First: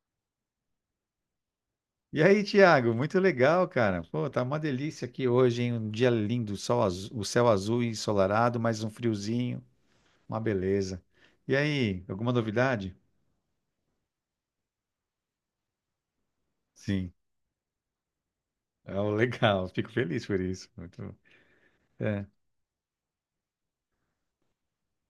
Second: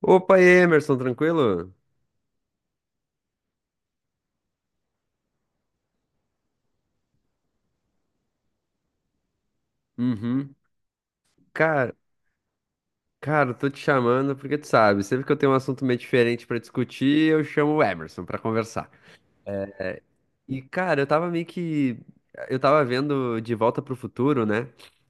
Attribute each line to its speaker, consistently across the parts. Speaker 1: Opa, Emerson, tranquilo?
Speaker 2: E aí, Thiago, muito legal, cara. Pô, tá uma delícia aqui hoje, hein? Um dia lindo, o céu azul e ensolarado, mais um friozinho, uma
Speaker 1: Uhum.
Speaker 2: beleza. E
Speaker 1: Cara,
Speaker 2: aí, alguma novidade?
Speaker 1: cara, eu tô te chamando porque tu sabe, sempre que eu tenho um assunto meio diferente pra
Speaker 2: Sim.
Speaker 1: discutir, eu chamo o Emerson pra conversar.
Speaker 2: É o legal, fico feliz por
Speaker 1: E,
Speaker 2: isso.
Speaker 1: cara, eu
Speaker 2: Muito.
Speaker 1: tava meio que.
Speaker 2: É,
Speaker 1: Eu tava vendo De Volta pro Futuro, né?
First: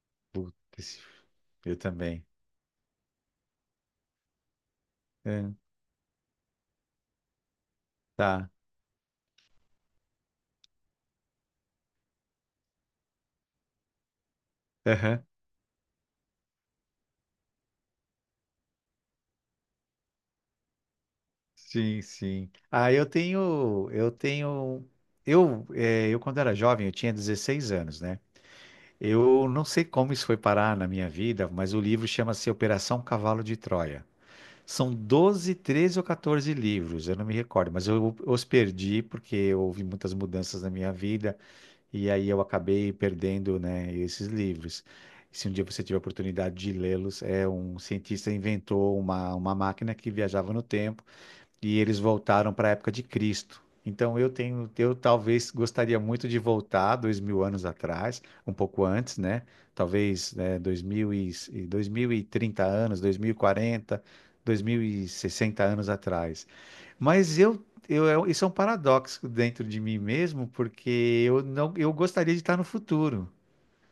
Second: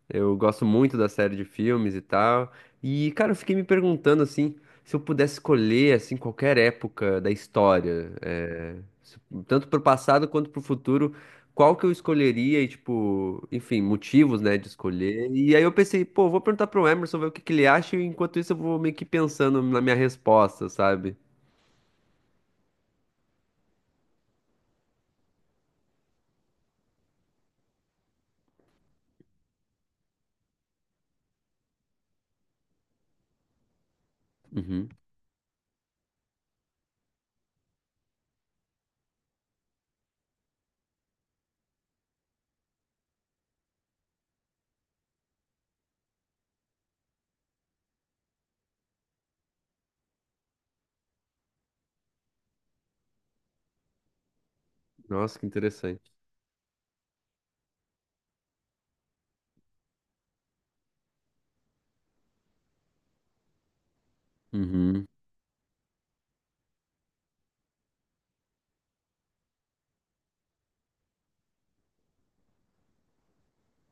Speaker 1: Eu
Speaker 2: putz,
Speaker 1: gosto muito da série de
Speaker 2: eu
Speaker 1: filmes e
Speaker 2: também.
Speaker 1: tal. E, cara, eu fiquei me perguntando, assim, se eu pudesse
Speaker 2: É,
Speaker 1: escolher, assim, qualquer época da história,
Speaker 2: tá.
Speaker 1: se- tanto pro passado quanto pro futuro, qual que eu escolheria e, tipo, enfim, motivos, né, de
Speaker 2: Aham.
Speaker 1: escolher. E aí eu pensei, pô, vou perguntar pro Emerson, ver o que que ele acha, e enquanto isso eu vou meio que pensando na minha resposta, sabe?
Speaker 2: Sim, sim. Ah, eu quando era jovem, eu tinha 16 anos, né? Eu não sei como isso foi parar na minha vida, mas o livro chama-se Operação Cavalo de Troia.
Speaker 1: Uhum.
Speaker 2: São 12, 13 ou 14 livros, eu não me recordo, mas eu os perdi porque houve muitas mudanças na minha vida e aí eu acabei perdendo, né, esses livros. Se um dia você tiver a oportunidade de lê-los, é um cientista inventou uma máquina que viajava no tempo e eles voltaram para a época de Cristo. Então, eu tenho, eu
Speaker 1: Nossa, que
Speaker 2: talvez gostaria
Speaker 1: interessante.
Speaker 2: muito de voltar 2.000 anos atrás, um pouco antes, né? Talvez, né, 2.030 anos, 2.040, dois mil
Speaker 1: Uhum.
Speaker 2: e sessenta anos atrás. Mas isso é um paradoxo dentro de mim mesmo, porque eu gostaria de estar no futuro,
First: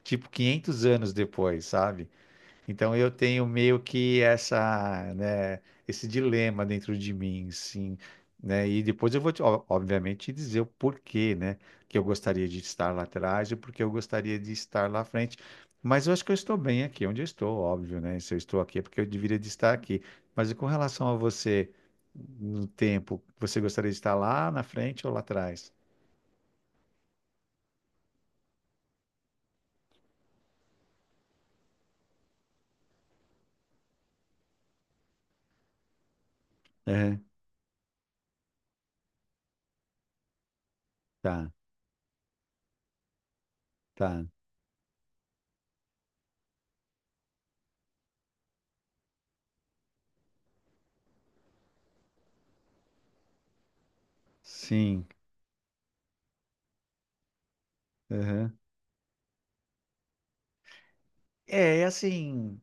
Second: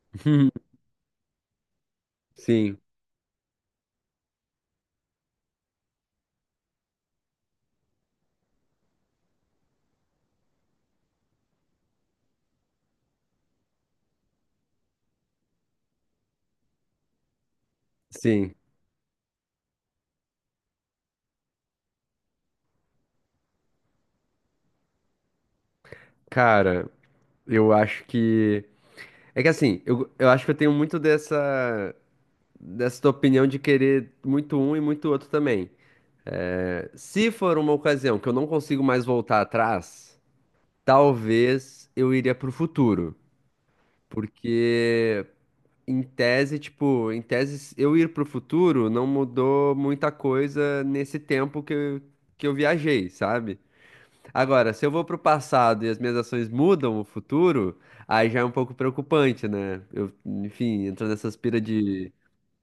Speaker 2: tipo 500 anos depois, sabe?
Speaker 1: Sim.
Speaker 2: Então eu tenho meio que esse dilema dentro de mim, sim, né? E depois eu vou, ó, obviamente, te dizer o porquê, né, que eu gostaria de estar lá atrás e porque eu gostaria de estar lá à frente. Mas eu acho que eu estou bem aqui, onde eu estou, óbvio, né? Se eu
Speaker 1: Sim,
Speaker 2: estou aqui é porque eu deveria de estar aqui. Mas e com relação a você, no tempo, você gostaria de estar lá na frente ou lá atrás?
Speaker 1: cara, eu acho que. É que assim, eu acho que eu tenho muito dessa, dessa tua opinião de querer muito um e muito outro também. É,
Speaker 2: Aham.
Speaker 1: se for uma ocasião que eu não consigo mais voltar atrás,
Speaker 2: Tá,
Speaker 1: talvez eu iria pro futuro.
Speaker 2: tá.
Speaker 1: Porque, em tese, tipo, em tese, eu ir pro futuro não mudou muita coisa nesse tempo que eu viajei, sabe? Agora, se eu vou
Speaker 2: Sim.
Speaker 1: pro passado e as minhas ações mudam o futuro, aí já é um
Speaker 2: Aham.
Speaker 1: pouco preocupante, né? Eu, enfim, entro nessa aspira
Speaker 2: É, é
Speaker 1: de.
Speaker 2: assim.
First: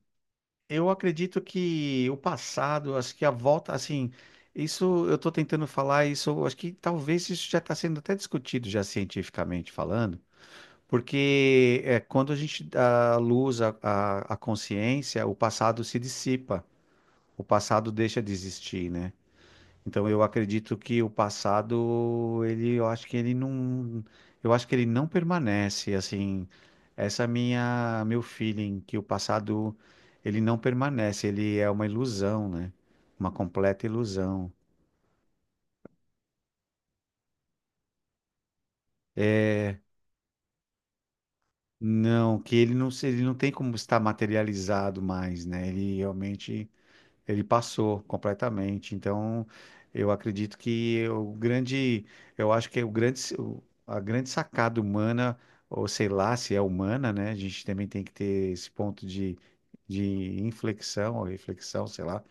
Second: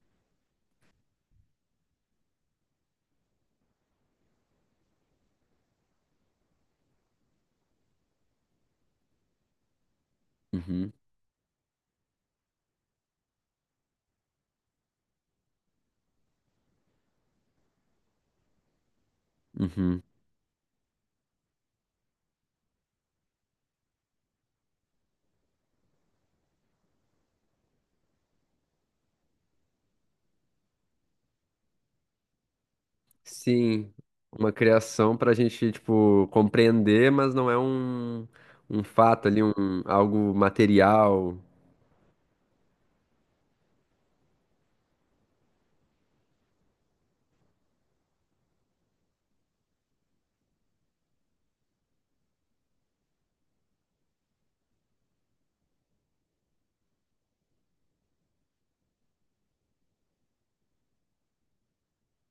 Speaker 2: Eu acredito que o passado, acho que a volta, assim, isso eu estou tentando falar, isso eu acho que talvez isso já está sendo até discutido já cientificamente falando,
Speaker 1: Uhum,
Speaker 2: porque é, quando a gente dá luz à consciência, o passado se dissipa, o passado deixa de existir, né?
Speaker 1: uhum.
Speaker 2: Então eu acredito que o passado, ele, eu acho que ele não permanece, assim, essa é meu feeling que o passado ele não permanece, ele é uma ilusão, né? Uma completa
Speaker 1: Sim, uma
Speaker 2: ilusão.
Speaker 1: criação pra gente, tipo, compreender, mas não é um, um fato ali, um,
Speaker 2: É,
Speaker 1: algo material.
Speaker 2: não, que ele não, ele não tem como estar materializado mais, né? Ele realmente. Ele passou completamente. Então, eu acredito que o grande, eu acho que é a grande sacada humana, ou sei lá se é humana, né? A gente também tem que ter esse ponto de inflexão ou reflexão, sei lá,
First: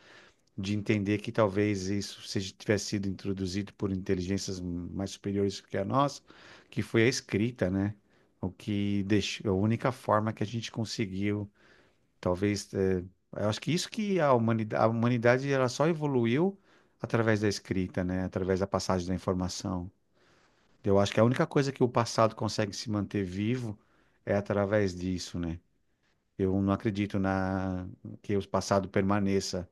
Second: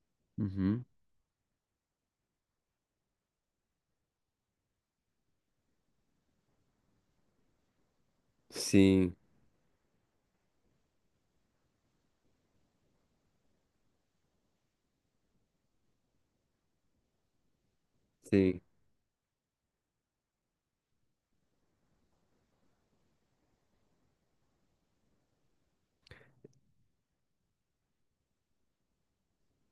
Speaker 2: de
Speaker 1: Uhum.
Speaker 2: entender que talvez isso seja, tivesse sido introduzido por inteligências mais superiores que a nossa, que foi a escrita, né? O que
Speaker 1: Sim,
Speaker 2: deixou, a única forma que a gente conseguiu. Talvez, eu acho que isso que a humanidade ela só evoluiu através da escrita, né?
Speaker 1: sim.
Speaker 2: Através da passagem da informação. Eu acho que a única coisa que o passado consegue se manter vivo é através disso, né? Eu não acredito na que o passado permaneça,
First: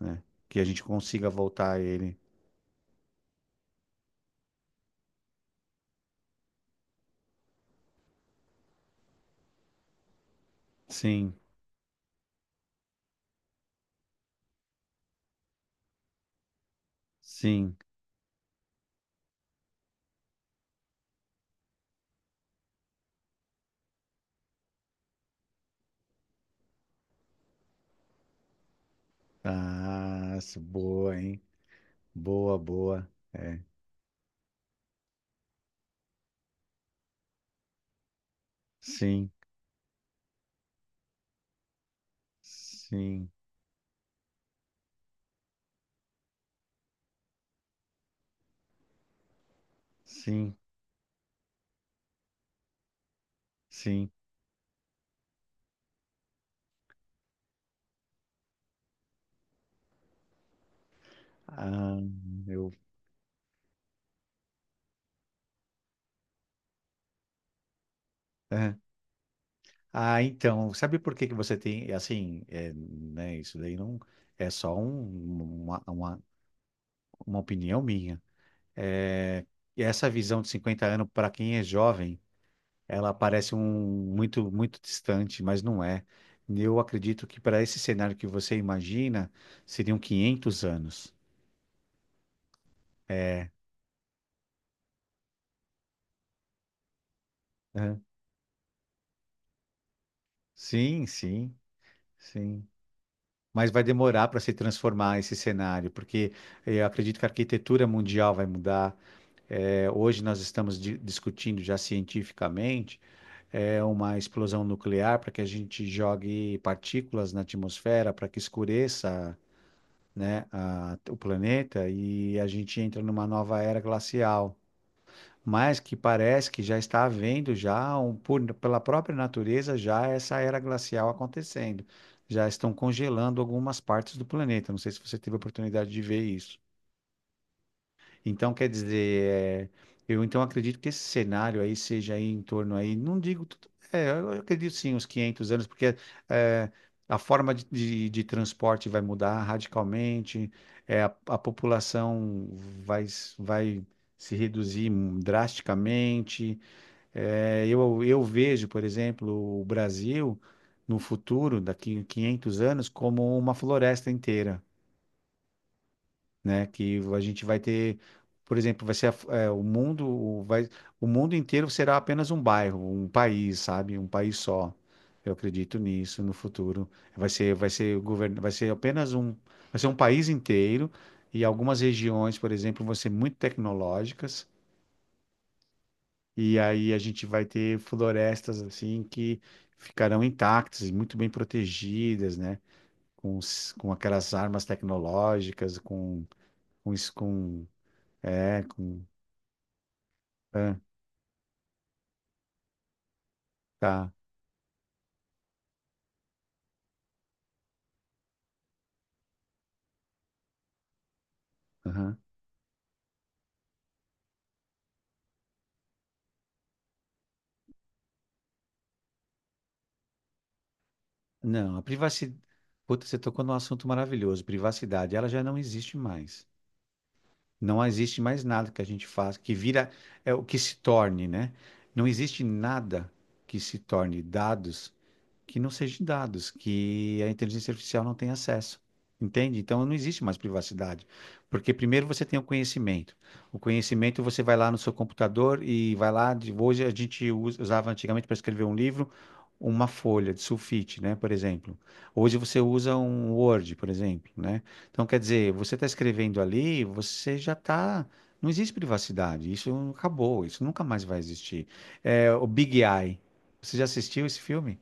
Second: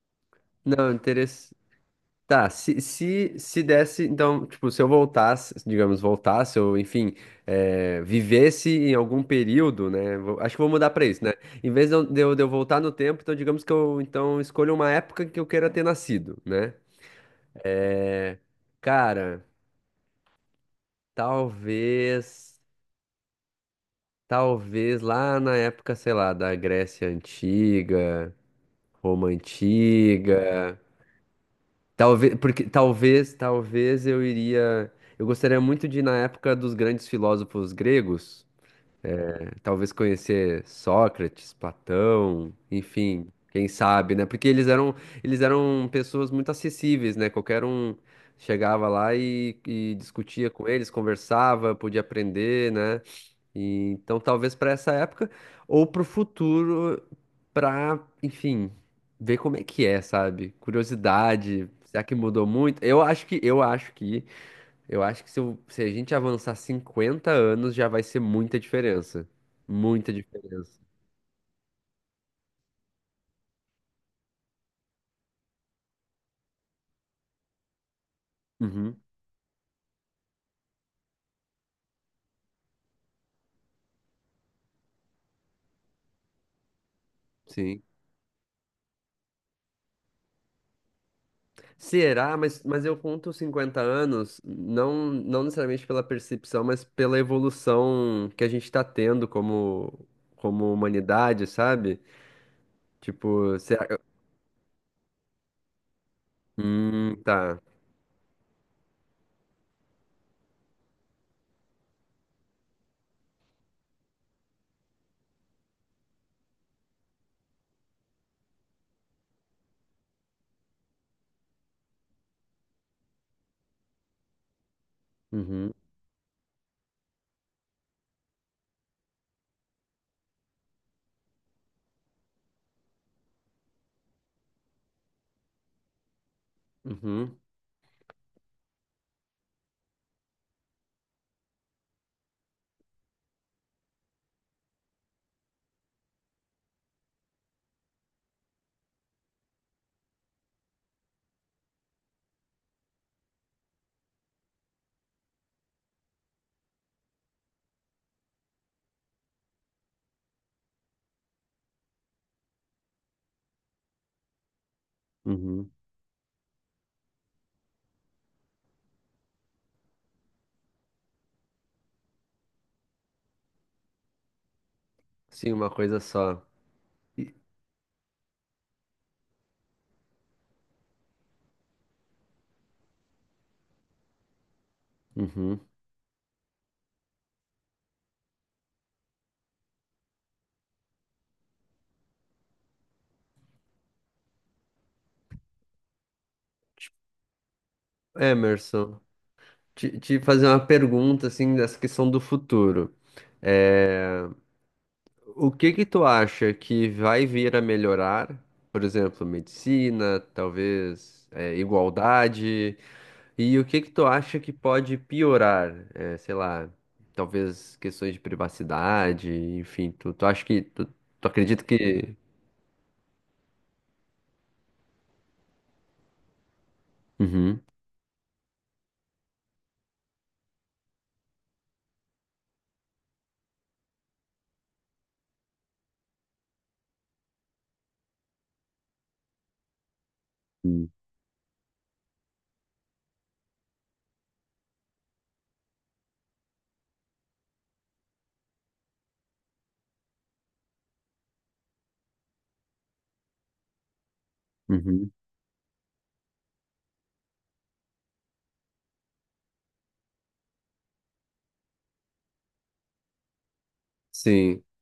Speaker 2: né? Que a gente
Speaker 1: Não,
Speaker 2: consiga voltar a ele.
Speaker 1: Tá, se desse, então, tipo, se eu voltasse, digamos, voltasse, ou enfim, vivesse em algum período, né? Acho que vou mudar pra isso, né?
Speaker 2: Sim,
Speaker 1: Em vez de eu voltar no tempo, então, digamos que eu então escolho uma época que eu queira ter nascido, né?
Speaker 2: sim.
Speaker 1: Cara, talvez, talvez lá na época, sei lá, da Grécia Antiga, Roma
Speaker 2: Ah, isso,
Speaker 1: Antiga.
Speaker 2: boa, hein?
Speaker 1: Talvez,
Speaker 2: Boa,
Speaker 1: porque
Speaker 2: boa.
Speaker 1: talvez,
Speaker 2: É.
Speaker 1: talvez eu iria. Eu gostaria muito de ir na época dos grandes filósofos gregos,
Speaker 2: Sim,
Speaker 1: né? Talvez conhecer Sócrates, Platão, enfim,
Speaker 2: sim,
Speaker 1: quem sabe, né? Porque eles eram pessoas muito acessíveis, né? Qualquer um chegava lá e discutia
Speaker 2: sim,
Speaker 1: com eles, conversava, podia aprender, né? E,
Speaker 2: sim.
Speaker 1: então, talvez para essa época ou para o futuro, para, enfim, ver como é que é, sabe? Curiosidade,
Speaker 2: Ah,
Speaker 1: será que mudou
Speaker 2: eu.
Speaker 1: muito? Eu acho que, eu acho que, eu acho que se, se a gente avançar 50 anos já vai ser muita diferença. Muita
Speaker 2: Ah, então,
Speaker 1: diferença.
Speaker 2: sabe por que que você tem, é assim, é, né, isso daí não é só uma opinião minha.
Speaker 1: Uhum,
Speaker 2: É, e essa visão de 50 anos, para quem é jovem, ela parece um muito, muito distante, mas não é. Eu acredito que para esse
Speaker 1: sim.
Speaker 2: cenário que você imagina, seriam 500 anos.
Speaker 1: Será? Mas eu conto os
Speaker 2: É,
Speaker 1: 50 anos não, não necessariamente pela percepção, mas pela
Speaker 2: é.
Speaker 1: evolução que a gente está tendo como, como
Speaker 2: Sim,
Speaker 1: humanidade,
Speaker 2: sim,
Speaker 1: sabe?
Speaker 2: sim.
Speaker 1: Tipo,
Speaker 2: Mas vai
Speaker 1: será-
Speaker 2: demorar para se transformar esse cenário, porque eu acredito que a
Speaker 1: Tá.
Speaker 2: arquitetura mundial vai mudar. É, hoje nós estamos discutindo já cientificamente é, uma explosão nuclear para que a gente jogue partículas na atmosfera para que escureça, né, o planeta e a gente entra numa nova era glacial.
Speaker 1: Uhum,
Speaker 2: Mas que parece que já está havendo já pela própria natureza já essa era glacial acontecendo. Já estão congelando algumas partes do planeta. Não sei se você teve a oportunidade de ver isso.
Speaker 1: uhum,
Speaker 2: Então, quer dizer, é, eu então acredito que esse cenário aí seja aí em torno aí, não digo, é, eu acredito sim, uns 500 anos, porque é, a forma de transporte vai mudar radicalmente, é, a população vai se reduzir drasticamente. É, eu vejo, por exemplo, o Brasil no futuro, daqui a 500 anos, como uma floresta inteira,
Speaker 1: uhum.
Speaker 2: né? Que a gente vai ter, por exemplo, vai ser é, o mundo inteiro será apenas um bairro, um país, sabe? Um país só. Eu
Speaker 1: Sim, uma
Speaker 2: acredito
Speaker 1: coisa
Speaker 2: nisso no
Speaker 1: só.
Speaker 2: futuro. Vai
Speaker 1: E-
Speaker 2: ser, vai ser o governo, vai ser um país inteiro e algumas regiões, por exemplo, vão ser muito tecnológicas
Speaker 1: Uhum.
Speaker 2: e aí a gente vai ter florestas assim que ficarão intactas e muito bem protegidas, né? Com aquelas armas tecnológicas, com, isso- com é,
Speaker 1: Emerson,
Speaker 2: com.
Speaker 1: te fazer uma
Speaker 2: É,
Speaker 1: pergunta, assim, dessa questão do futuro.
Speaker 2: tá.
Speaker 1: É, o que que tu acha que vai vir a melhorar? Por exemplo, medicina, talvez, é,
Speaker 2: Aham.
Speaker 1: igualdade. E o que que tu acha que pode piorar? É, sei lá, talvez questões de privacidade, enfim. Tu, tu acha que... Tu, tu acredita
Speaker 2: Não, a
Speaker 1: que...
Speaker 2: privacidade. Puta, você tocou num assunto maravilhoso. Privacidade, ela já não existe mais.
Speaker 1: Uhum.
Speaker 2: Não existe mais nada que a gente faça, que vira, é o que se torne, né? Não existe nada que se torne dados que não seja dados, que a inteligência artificial não tem acesso. Entende? Então não existe mais
Speaker 1: Uhum.
Speaker 2: privacidade. Porque primeiro você tem o conhecimento. O conhecimento você vai lá no seu computador e vai lá. Hoje a gente usava antigamente para escrever um livro. Uma folha de sulfite, né, por exemplo. Hoje você usa um Word, por exemplo, né? Então,
Speaker 1: Uhum.
Speaker 2: quer dizer, você está escrevendo ali, você já está. Não existe privacidade, isso acabou, isso nunca mais vai existir. É, o Big Eye. Você já assistiu esse
Speaker 1: Sim.
Speaker 2: filme?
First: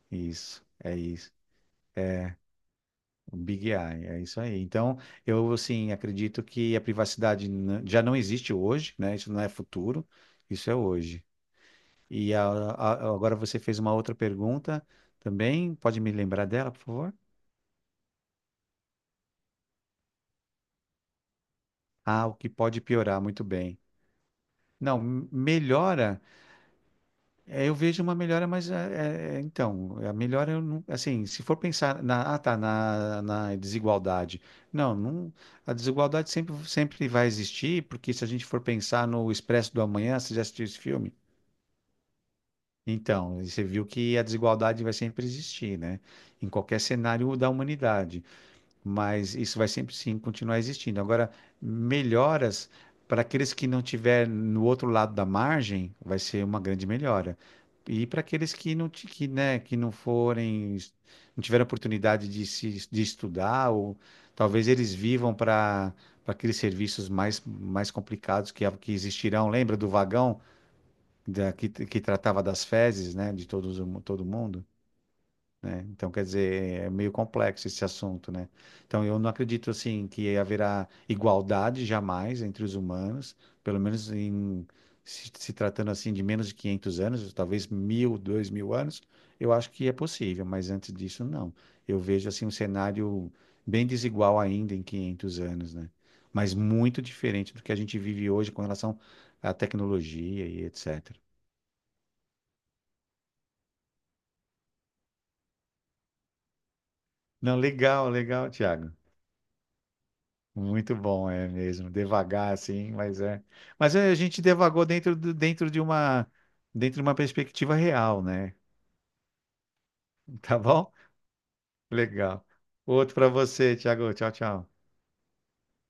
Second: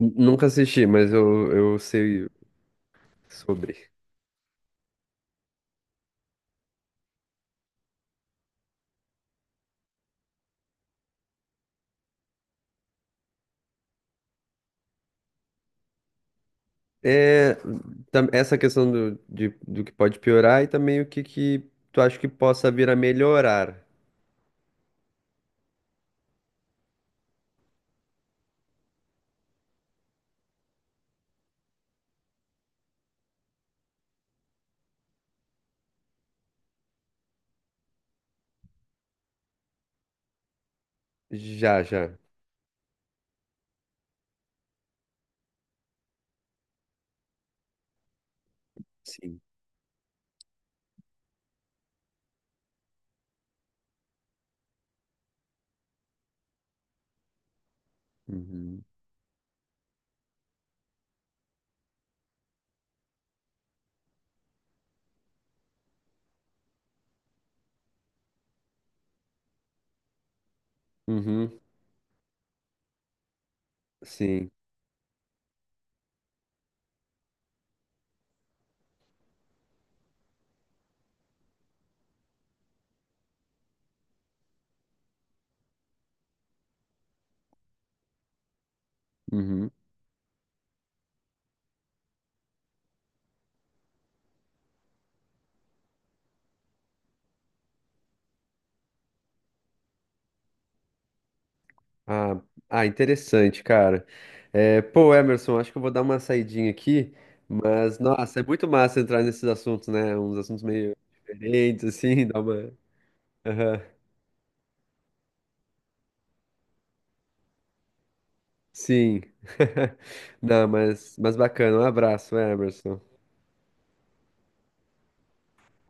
Speaker 1: Nunca
Speaker 2: Isso,
Speaker 1: assisti,
Speaker 2: é
Speaker 1: mas
Speaker 2: isso.
Speaker 1: eu sei
Speaker 2: O Big
Speaker 1: sobre.
Speaker 2: Eye, é isso aí. Então, eu, assim, acredito que a privacidade já não existe hoje, né? Isso não é futuro, isso é hoje. E agora você fez uma outra pergunta também. Pode me lembrar dela, por favor?
Speaker 1: É, essa questão do, do que pode piorar e também o que, que tu acha que
Speaker 2: Ah, o que
Speaker 1: possa
Speaker 2: pode
Speaker 1: vir a
Speaker 2: piorar, muito bem.
Speaker 1: melhorar.
Speaker 2: Não, melhora, eu vejo uma melhora, mas então, a melhora eu não, assim, se for pensar ah, tá, na desigualdade. Não, não, a desigualdade sempre, sempre vai existir, porque se a gente for pensar no Expresso do Amanhã, você já assistiu esse filme?
Speaker 1: Já, já.
Speaker 2: Então, você viu que a desigualdade vai sempre existir, né? Em qualquer cenário da humanidade. Mas
Speaker 1: Sim.
Speaker 2: isso vai sempre sim continuar existindo. Agora, melhoras para aqueles que não tiver no outro lado da margem, vai ser uma grande melhora. E para aqueles que
Speaker 1: Uhum.
Speaker 2: não, que, né, que não forem, não tiveram oportunidade de se de estudar, ou talvez eles vivam para aqueles serviços mais, mais complicados que existirão. Lembra do vagão da,
Speaker 1: Uhum.
Speaker 2: que tratava das fezes, né, de todos, todo
Speaker 1: Sim.
Speaker 2: mundo? Então, quer dizer, é meio complexo esse assunto, né? Então, eu não acredito, assim, que haverá igualdade jamais entre os humanos, pelo menos em se tratando, assim, de menos de 500 anos, talvez 1.000, 2.000 anos, eu
Speaker 1: Uhum.
Speaker 2: acho que é possível, mas antes disso, não. Eu vejo, assim, um cenário bem desigual ainda em 500 anos, né? Mas muito diferente do que a gente vive hoje com relação à tecnologia e etc.
Speaker 1: Ah, ah, interessante, cara. É, pô, Emerson, acho que eu vou dar uma saidinha aqui,
Speaker 2: Não,
Speaker 1: mas,
Speaker 2: legal,
Speaker 1: nossa, é
Speaker 2: legal,
Speaker 1: muito
Speaker 2: Thiago.
Speaker 1: massa entrar nesses assuntos, né? Uns assuntos
Speaker 2: Muito
Speaker 1: meio
Speaker 2: bom, é
Speaker 1: diferentes,
Speaker 2: mesmo.
Speaker 1: assim, dá
Speaker 2: Devagar,
Speaker 1: uma.
Speaker 2: assim, mas é.
Speaker 1: Aham.
Speaker 2: Mas é, a gente devagou dentro, dentro de uma perspectiva real, né?
Speaker 1: Sim.
Speaker 2: Tá
Speaker 1: Não,
Speaker 2: bom?
Speaker 1: mas bacana. Um abraço,
Speaker 2: Legal.
Speaker 1: Emerson.
Speaker 2: Outro para você, Thiago. Tchau, tchau.